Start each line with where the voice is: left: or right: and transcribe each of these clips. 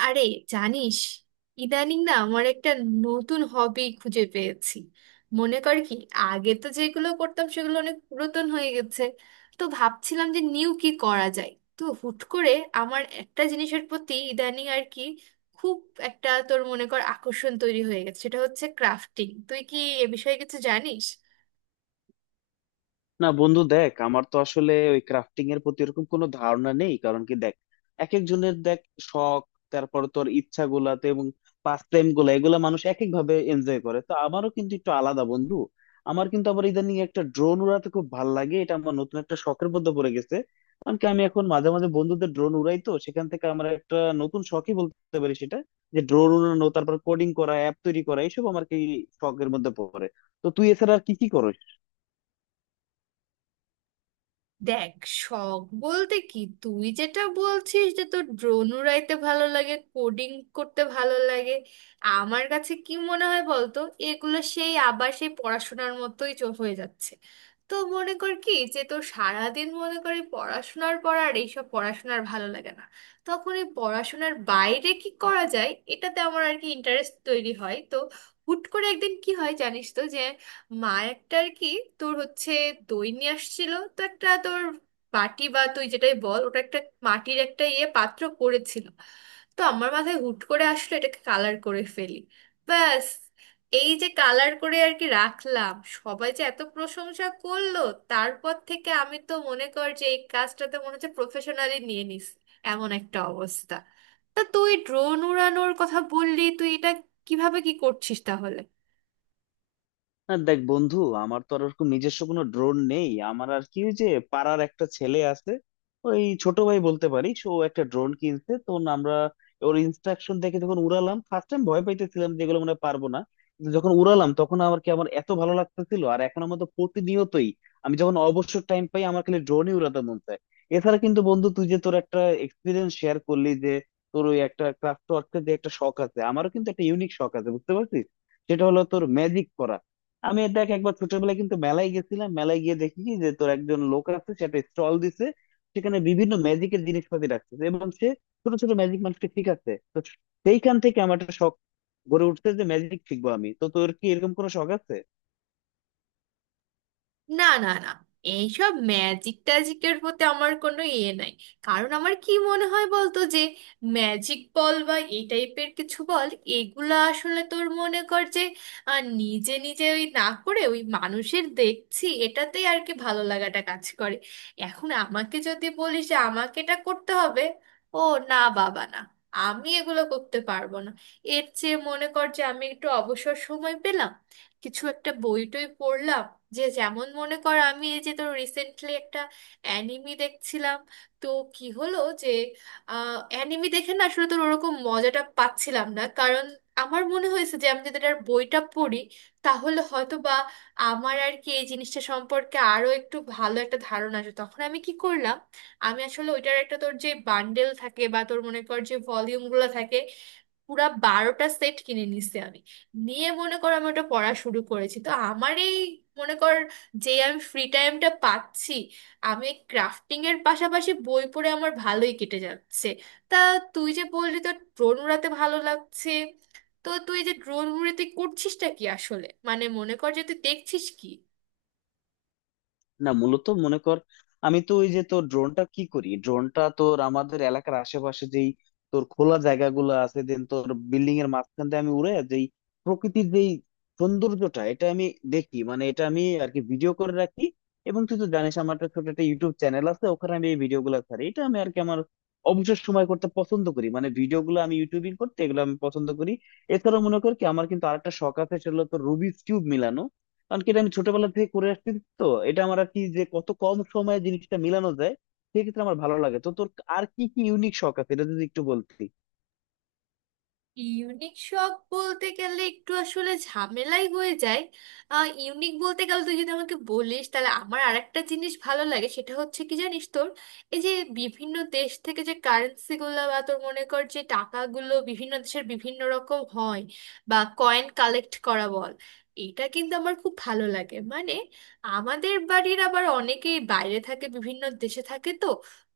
right: আরে, জানিস, ইদানিং না আমার একটা নতুন হবি খুঁজে পেয়েছি। মনে কর কি, আগে তো যেগুলো করতাম সেগুলো অনেক পুরাতন হয়ে গেছে। তো ভাবছিলাম যে নিউ কি করা যায়। তো হুট করে আমার একটা জিনিসের প্রতি ইদানিং আর কি খুব একটা তোর মনে কর আকর্ষণ তৈরি হয়ে গেছে, সেটা হচ্ছে ক্রাফটিং। তুই কি এ বিষয়ে কিছু জানিস?
left: না বন্ধু, দেখ আমার তো আসলে ওই ক্রাফটিং এর প্রতি এরকম কোনো ধারণা নেই। কারণ কি দেখ, এক একজনের দেখ শখ, তারপর তোর ইচ্ছা গুলাতে এবং পাস টাইম গুলা এগুলা মানুষ এক এক ভাবে এনজয় করে। তো আমারও কিন্তু একটু আলাদা বন্ধু। আমার কিন্তু আবার ইদানিং একটা ড্রোন উড়াতে খুব ভাল লাগে, এটা আমার নতুন একটা শখের মধ্যে পড়ে গেছে। কারণ কি আমি এখন মাঝে মাঝে বন্ধুদের ড্রোন উড়াই, তো সেখান থেকে আমার একটা নতুন শখই বলতে পারি সেটা, যে ড্রোন উড়ানো, তারপর কোডিং করা, অ্যাপ তৈরি করা, এইসব আমার কি শখের মধ্যে পড়ে। তো তুই এছাড়া আর কি কি করো?
right: দেখ, শখ বলতে কি, তুই যেটা বলছিস যে তোর ড্রোন উড়াইতে ভালো লাগে, কোডিং করতে ভালো লাগে, আমার কাছে কি মনে হয় বলতো, এগুলো সেই আবার সেই পড়াশোনার মতোই হয়ে যাচ্ছে। তো মনে কর কি, যে তোর সারাদিন মনে করি পড়াশোনার পর আর এইসব পড়াশোনার ভালো লাগে না, তখন এই পড়াশোনার বাইরে কি করা যায় এটাতে আমার আর কি ইন্টারেস্ট তৈরি হয়। তো হুট করে একদিন কি হয় জানিস তো, যে মা একটা আর কি তোর হচ্ছে দই নিয়ে আসছিল তো একটা তোর বাটি, বা তুই যেটাই বল, ওটা একটা মাটির একটা ইয়ে পাত্র করেছিল। তো আমার মাথায় হুট করে আসলো এটাকে কালার করে ফেলি। ব্যাস, এই যে কালার করে আর কি রাখলাম, সবাই যে এত প্রশংসা করলো, তারপর থেকে আমি তো মনে কর যে এই কাজটাতে মনে হচ্ছে প্রফেশনালি নিয়ে নিস, এমন একটা অবস্থা। তা তুই ড্রোন উড়ানোর কথা বললি, তুই এটা কিভাবে কি করছিস তাহলে?
left: না দেখ বন্ধু, আমার তো আর ওরকম নিজস্ব কোনো ড্রোন নেই। আমার আর কি ওই যে পাড়ার একটা ছেলে আছে, ওই ছোট ভাই বলতে পারিস, ও একটা ড্রোন কিনছে, তখন আমরা ওর ইনস্ট্রাকশন দেখে যখন উড়ালাম ফার্স্ট টাইম, ভয় পাইতেছিলাম, যেগুলো মনে হয় পারবো না। কিন্তু যখন উড়ালাম তখন আমার কি আমার এত ভালো লাগতেছিল, আর এখন আমার তো প্রতিনিয়তই, আমি যখন অবসর টাইম পাই আমার খালি ড্রোনই উড়াতে মন চায়। এছাড়া কিন্তু বন্ধু, তুই যে তোর একটা এক্সপিরিয়েন্স শেয়ার করলি যে তোর ওই একটা ক্রাফট ওয়ার্কের যে একটা শখ আছে, আমারও কিন্তু একটা ইউনিক শখ আছে, বুঝতে পারছিস? সেটা হলো তোর ম্যাজিক করা। আমি দেখ একবার ছোটবেলায় কিন্তু মেলায় গেছিলাম, মেলায় গিয়ে দেখি কি যে তোর একজন লোক আছে, সেটা স্টল দিছে, সেখানে বিভিন্ন ম্যাজিকের জিনিসপাতি রাখছে এবং সে ছোট ছোট ম্যাজিক মানুষকে শিখাচ্ছে। তো সেইখান থেকে আমার একটা শখ গড়ে উঠছে যে ম্যাজিক শিখবো আমি। তো তোর কি এরকম কোনো শখ আছে?
right: না, না, না, এইসব ম্যাজিক ট্যাজিকের প্রতি আমার কোনো ইয়ে নাই। কারণ আমার কি মনে হয় বলতো, যে ম্যাজিক বল বা এই টাইপের কিছু বল, এগুলা আসলে তোর মনে কর যে নিজে নিজে ওই না করে ওই মানুষের দেখছি এটাতেই আর কি ভালো লাগাটা কাজ করে। এখন আমাকে যদি বলিস যে আমাকে এটা করতে হবে, ও, না বাবা না, আমি এগুলো করতে পারবো না। এর চেয়ে মনে কর যে আমি একটু অবসর সময় পেলাম, কিছু একটা বই টই পড়লাম। যে যেমন মনে কর, আমি এই যে তো রিসেন্টলি একটা অ্যানিমি দেখছিলাম, তো কি হলো যে অ্যানিমি দেখে না আসলে তোর ওরকম মজাটা পাচ্ছিলাম না, কারণ আমার মনে হয়েছে যে আমি যদি এটার বইটা পড়ি তাহলে হয়তো বা আমার আর কি এই জিনিসটা সম্পর্কে আরো একটু ভালো একটা ধারণা আসে। তখন আমি কি করলাম, আমি আসলে ওইটার একটা তোর যে বান্ডেল থাকে বা তোর মনে কর যে ভলিউমগুলো থাকে, পুরা 12টা সেট কিনে নিছি আমি। নিয়ে মনে কর আমি ওটা পড়া শুরু করেছি। তো আমার এই মনে কর, যে আমি ফ্রি টাইমটা পাচ্ছি, আমি ক্রাফটিং এর পাশাপাশি বই পড়ে আমার ভালোই কেটে যাচ্ছে। তা তুই যে বললি তোর ড্রোন উড়াতে ভালো লাগছে, তো তুই যে ড্রোন উড়ে তুই করছিসটা কি আসলে, মানে মনে কর যে তুই দেখছিস কি?
left: না মূলত মনে কর, আমি তো ওই যে তোর ড্রোনটা কি করি, ড্রোনটা তোর আমাদের এলাকার আশেপাশে যেই তোর খোলা জায়গাগুলো আছে, দেন তোর বিল্ডিং এর মাঝখান দিয়ে আমি উড়ে যেই প্রকৃতির যেই সৌন্দর্যটা, এটা আমি দেখি, মানে এটা আমি আর কি ভিডিও করে রাখি। এবং তুই তো জানিস আমার একটা ছোট একটা ইউটিউব চ্যানেল আছে, ওখানে আমি এই ভিডিও গুলো ছাড়ি, এটা আমি আর কি আমার অবসর সময় করতে পছন্দ করি, মানে ভিডিও গুলো আমি ইউটিউবিং করতে এগুলো আমি পছন্দ করি। এছাড়াও মনে কর কি আমার কিন্তু আরেকটা শখ আছে, সেটা হলো তোর রুবিক্স কিউব মিলানো। কারণ কি এটা আমি ছোটবেলা থেকে করে আসছি। তো এটা আমার আর কি, যে কত কম সময়ে জিনিসটা মিলানো যায় সেক্ষেত্রে আমার ভালো লাগে। তো তোর আর কি কি ইউনিক শখ আছে এটা যদি একটু বলতি।
right: ইউনিক শখ বলতে গেলে একটু আসলে ঝামেলাই হয়ে যায়। ইউনিক বলতে গেলে তুই যদি আমাকে বলিস, তাহলে আমার আরেকটা জিনিস ভালো লাগে, সেটা হচ্ছে কি জানিস, তোর এই যে বিভিন্ন দেশ থেকে যে কারেন্সিগুলো, বা তোর মনে কর যে টাকাগুলো বিভিন্ন দেশের বিভিন্ন রকম হয়, বা কয়েন কালেক্ট করা বল, এটা কিন্তু আমার খুব ভালো লাগে। মানে আমাদের বাড়ির আবার অনেকেই বাইরে থাকে, বিভিন্ন দেশে থাকে। তো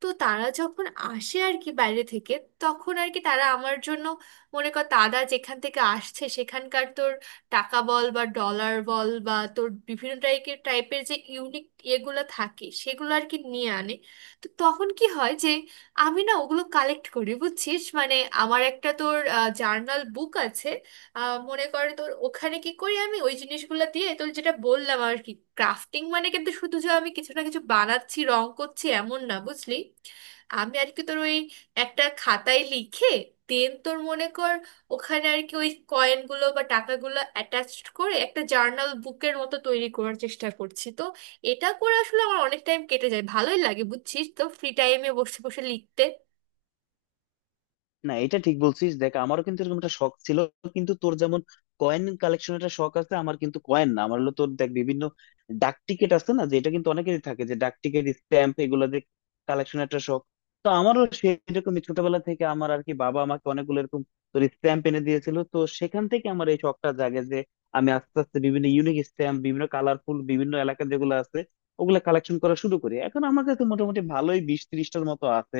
right: তো তারা যখন আসে আর কি বাইরে থেকে, তখন আর কি তারা আমার জন্য মনে কর তারা যেখান থেকে আসছে সেখানকার তোর টাকা বল বা ডলার বল বা তোর বিভিন্ন টাইপের টাইপের যে ইউনিক এগুলো থাকে, সেগুলো আর কি নিয়ে আনে। তো তখন কি হয়, যে আমি না ওগুলো কালেক্ট করি, বুঝছিস? মানে আমার একটা তোর জার্নাল বুক আছে, মনে কর তোর ওখানে কি করি আমি, ওই জিনিসগুলো দিয়ে তোর যেটা বললাম আর কি, ক্রাফটিং মানে কিন্তু শুধু যে আমি কিছু না কিছু বানাচ্ছি রং করছি এমন না, বুঝলি। আমি আর কি তোর ওই একটা খাতায় লিখে, দেন তোর মনে কর ওখানে আর কি ওই কয়েনগুলো বা টাকাগুলো অ্যাটাচড করে একটা জার্নাল বুকের মতো তৈরি করার চেষ্টা করছি। তো এটা করে আসলে আমার অনেক টাইম কেটে যায়, ভালোই লাগে বুঝছিস, তো ফ্রি টাইমে বসে বসে লিখতে।
left: না এটা ঠিক বলছিস, দেখ আমারও কিন্তু এরকম একটা শখ ছিল। কিন্তু তোর যেমন কয়েন কালেকশন একটা শখ আছে, আমার কিন্তু কয়েন না, আমার হলো তোর দেখ বিভিন্ন ডাক টিকিট আছে না, যে এটা কিন্তু অনেকেরই থাকে যে ডাক টিকিট স্ট্যাম্প, এগুলো যে কালেকশন একটা শখ। তো আমারও সেরকমই, ছোটবেলা থেকে আমার আর কি বাবা আমাকে অনেকগুলো এরকম তোর স্ট্যাম্প এনে দিয়েছিল, তো সেখান থেকে আমার এই শখটা জাগে যে আমি আস্তে আস্তে বিভিন্ন ইউনিক স্ট্যাম্প, বিভিন্ন কালারফুল, বিভিন্ন এলাকার যেগুলো আছে ওগুলা কালেকশন করা শুরু করি। এখন আমার কাছে মোটামুটি ভালোই 20-30টার মতো আছে।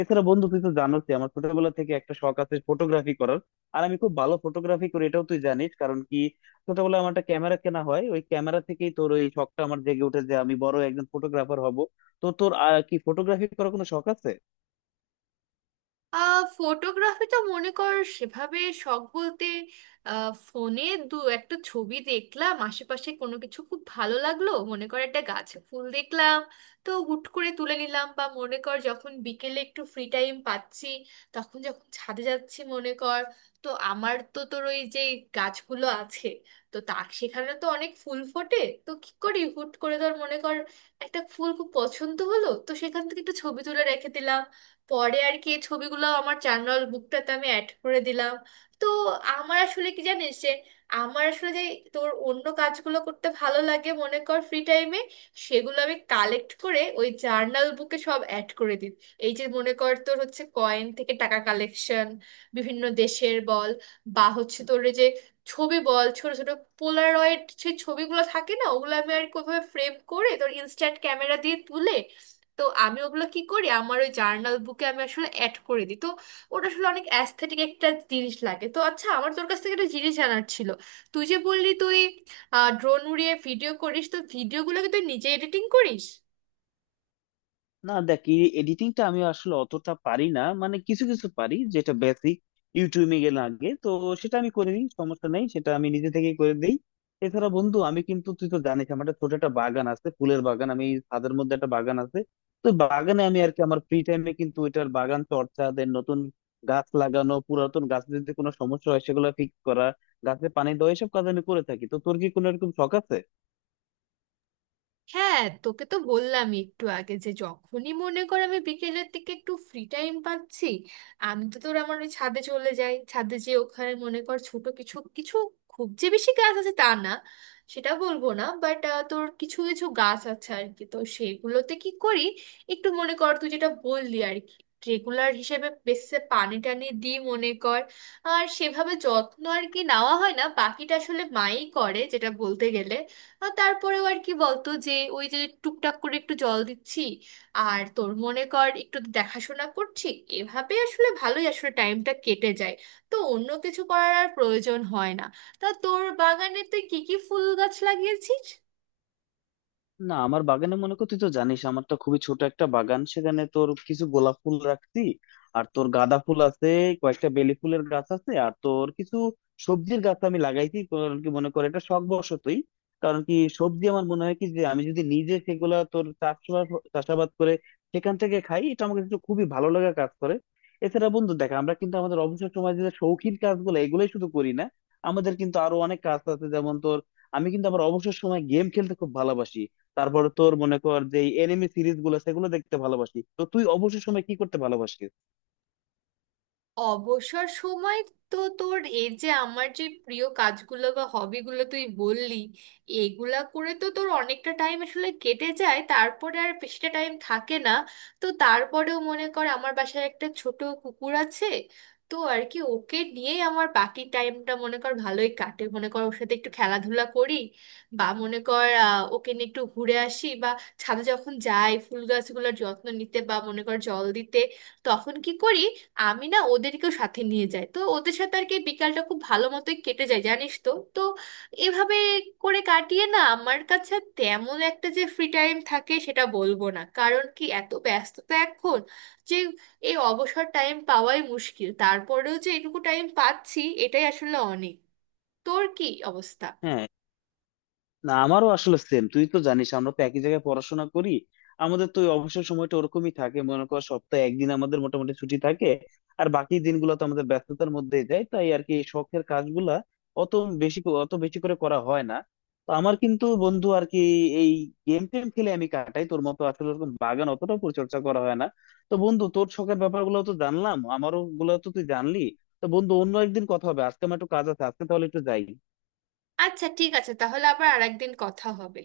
left: এছাড়া বন্ধু তুই তো জানোস যে আমার ছোটবেলা থেকে একটা শখ আছে ফটোগ্রাফি করার, আর আমি খুব ভালো ফটোগ্রাফি করি, এটাও তুই জানিস। কারণ কি ছোটবেলায় আমার একটা ক্যামেরা কেনা হয়, ওই ক্যামেরা থেকেই তোর ওই শখটা আমার জেগে উঠে যে আমি বড় একজন ফটোগ্রাফার হব। তো তোর কি ফটোগ্রাফি করার কোনো শখ আছে?
right: ফটোগ্রাফি তো মনে কর সেভাবে শখ বলতে, ফোনে দু একটা ছবি দেখলাম আশেপাশে কোনো কিছু খুব ভালো লাগলো, মনে কর একটা গাছে ফুল দেখলাম, তো হুট করে তুলে নিলাম। বা মনে কর যখন বিকেলে একটু ফ্রি টাইম পাচ্ছি, তখন যখন ছাদে যাচ্ছি মনে কর, তো আমার তো তোর ওই যে গাছগুলো আছে, তো তার সেখানে তো অনেক ফুল ফোটে, তো কি করি হুট করে ধর মনে কর একটা ফুল খুব পছন্দ হলো, তো সেখান থেকে একটু ছবি তুলে রেখে দিলাম। পরে আর কি এই ছবিগুলো আমার জার্নাল বুকটাতে আমি অ্যাড করে দিলাম। তো আমার আসলে কি জানিস, যে আমার আসলে যে তোর অন্য কাজগুলো করতে ভালো লাগে মনে কর ফ্রি টাইমে, সেগুলো আমি কালেক্ট করে ওই জার্নাল বুকে সব অ্যাড করে দিই। এই যে মনে কর তোর হচ্ছে কয়েন থেকে টাকা কালেকশন, বিভিন্ন দেশের বল, বা হচ্ছে তোর এই যে ছবি বল, ছোট ছোট পোলারয়েড সেই ছবিগুলো থাকে না, ওগুলো আমি আর কিভাবে ফ্রেম করে তোর ইনস্ট্যান্ট ক্যামেরা দিয়ে তুলে, তো আমি ওগুলো কি করি আমার ওই জার্নাল বুকে আমি আসলে অ্যাড করে দিই। তো ওটা আসলে অনেক অ্যাস্থেটিক একটা জিনিস লাগে। তো আচ্ছা, আমার তোর কাছ থেকে একটা জিনিস জানার ছিল, তুই যে বললি তুই ড্রোন উড়িয়ে ভিডিও করিস, তো ভিডিওগুলো কি তুই নিজে এডিটিং করিস?
left: না দেখ, এডিটিংটা আমি আসলে অতটা পারি না, মানে কিছু কিছু পারি যেটা বেসিক, ইউটিউবে গেলে আগে তো সেটা আমি করে দিই, সমস্যা নেই, সেটা আমি নিজে থেকেই করে দিই। এছাড়া বন্ধু আমি কিন্তু, তুই তো জানিস আমার একটা ছোট একটা বাগান আছে, ফুলের বাগান, আমি ছাদের মধ্যে একটা বাগান আছে। তো বাগানে আমি আর কি আমার ফ্রি টাইমে কিন্তু এটার বাগান চর্চা, দেন নতুন গাছ লাগানো, পুরাতন গাছের যদি কোনো সমস্যা হয় সেগুলো ফিক্স করা, গাছে পানি দেওয়া, এসব কাজ আমি করে থাকি। তো তোর কি কোনো এরকম শখ আছে?
right: হ্যাঁ, তোকে তো বললাম একটু আগে যে যখনই মনে কর আমি বিকেলের দিকে একটু ফ্রি টাইম পাচ্ছি, আমি তো তোর আমার ওই ছাদে চলে যাই। ছাদে যে ওখানে মনে কর ছোট কিছু কিছু, খুব যে বেশি গাছ আছে তা না, সেটা বলবো না, বাট তোর কিছু কিছু গাছ আছে আর কি, তো সেগুলোতে কি করি একটু মনে কর তুই যেটা বললি আর কি, রেগুলার হিসেবে বেসে পানি টানি দিই মনে কর। আর সেভাবে যত্ন আর কি নেওয়া হয় না, বাকিটা আসলে মাই করে যেটা বলতে গেলে। আর তারপরেও আর কি বলতো যে ওই যে টুকটাক করে একটু জল দিচ্ছি, আর তোর মনে কর একটু দেখাশোনা করছি, এভাবে আসলে ভালোই আসলে টাইমটা কেটে যায়। তো অন্য কিছু করার আর প্রয়োজন হয় না। তা তোর বাগানে তুই কি কি ফুল গাছ লাগিয়েছিস?
left: না আমার বাগানে মনে কর, তুই তো জানিস আমার তো খুবই ছোট একটা বাগান, সেখানে তোর কিছু গোলাপ ফুল রাখছি, আর তোর গাঁদা ফুল আছে, কয়েকটা বেলি ফুলের গাছ আছে, আর তোর কিছু সবজির গাছ আমি লাগাইছি। কারণ কি মনে করে এটা শখ বশতই, কারণ কি সবজি আমার মনে হয় কি যে আমি যদি নিজে সেগুলা তোর চাষবাস চাষাবাদ করে সেখান থেকে খাই, এটা আমাকে একটু খুবই ভালো লাগা কাজ করে। এছাড়া বন্ধু দেখ, আমরা কিন্তু আমাদের অবসর সময় যে শৌখিন কাজগুলো এগুলোই শুধু করি না, আমাদের কিন্তু আরো অনেক কাজ আছে, যেমন তোর আমি কিন্তু আমার অবসর সময় গেম খেলতে খুব ভালোবাসি। তারপর তোর মনে কর যে এনিমে সিরিজ গুলো সেগুলো দেখতে ভালোবাসি। তো তুই অবসর সময় কি করতে ভালোবাসিস?
right: অবসর সময়, তো তোর এই যে আমার যে প্রিয় কাজগুলো বা হবিগুলো তুই বললি, এগুলা করে তো তোর অনেকটা টাইম আসলে কেটে যায়, তারপরে আর বেশিটা টাইম থাকে না। তো তারপরেও মনে কর আমার বাসায় একটা ছোট কুকুর আছে, তো আর কি ওকে নিয়েই আমার বাকি টাইমটা মনে কর ভালোই কাটে, মনে কর ওর সাথে একটু খেলাধুলা করি, বা মনে কর ওকে নিয়ে একটু ঘুরে আসি, বা ছাদে যখন যাই ফুল গাছগুলোর যত্ন নিতে বা মনে কর জল দিতে, তখন কি করি আমি না ওদেরকেও সাথে নিয়ে যাই। তো ওদের সাথে আর কি বিকালটা খুব ভালো মতোই কেটে যায় জানিস তো তো এভাবে করে কাটিয়ে না আমার কাছে তেমন একটা যে ফ্রি টাইম থাকে সেটা বলবো না, কারণ কি এত ব্যস্ততা এখন, যে এই অবসর টাইম পাওয়াই মুশকিল, তারপরেও যে এটুকু টাইম পাচ্ছি এটাই আসলে অনেক। তোর কি অবস্থা?
left: হ্যাঁ, না আমারও আসলে সেম, তুই তো জানিস আমরা তো একই জায়গায় পড়াশোনা করি, আমাদের তো ওই অবসর সময়টা ওরকমই থাকে, মনে কর সপ্তাহে একদিন আমাদের মোটামুটি ছুটি থাকে, আর বাকি দিনগুলো তো আমাদের ব্যস্ততার মধ্যেই যায়। তাই আর কি শখের কাজগুলা অত বেশি অত বেশি করে করা হয় না। তো আমার কিন্তু বন্ধু আর কি এই গেম টেম খেলে আমি কাটাই, তোর মতো আসলে ওরকম বাগান অতটাও পরিচর্যা করা হয় না। তো বন্ধু, তোর শখের ব্যাপারগুলো তো জানলাম, আমারও গুলো তো তুই জানলি। তো বন্ধু অন্য একদিন কথা হবে, আজকে আমার একটু কাজ আছে, আজকে তাহলে একটু যাই।
right: আচ্ছা ঠিক আছে, তাহলে আবার আরেকদিন কথা হবে।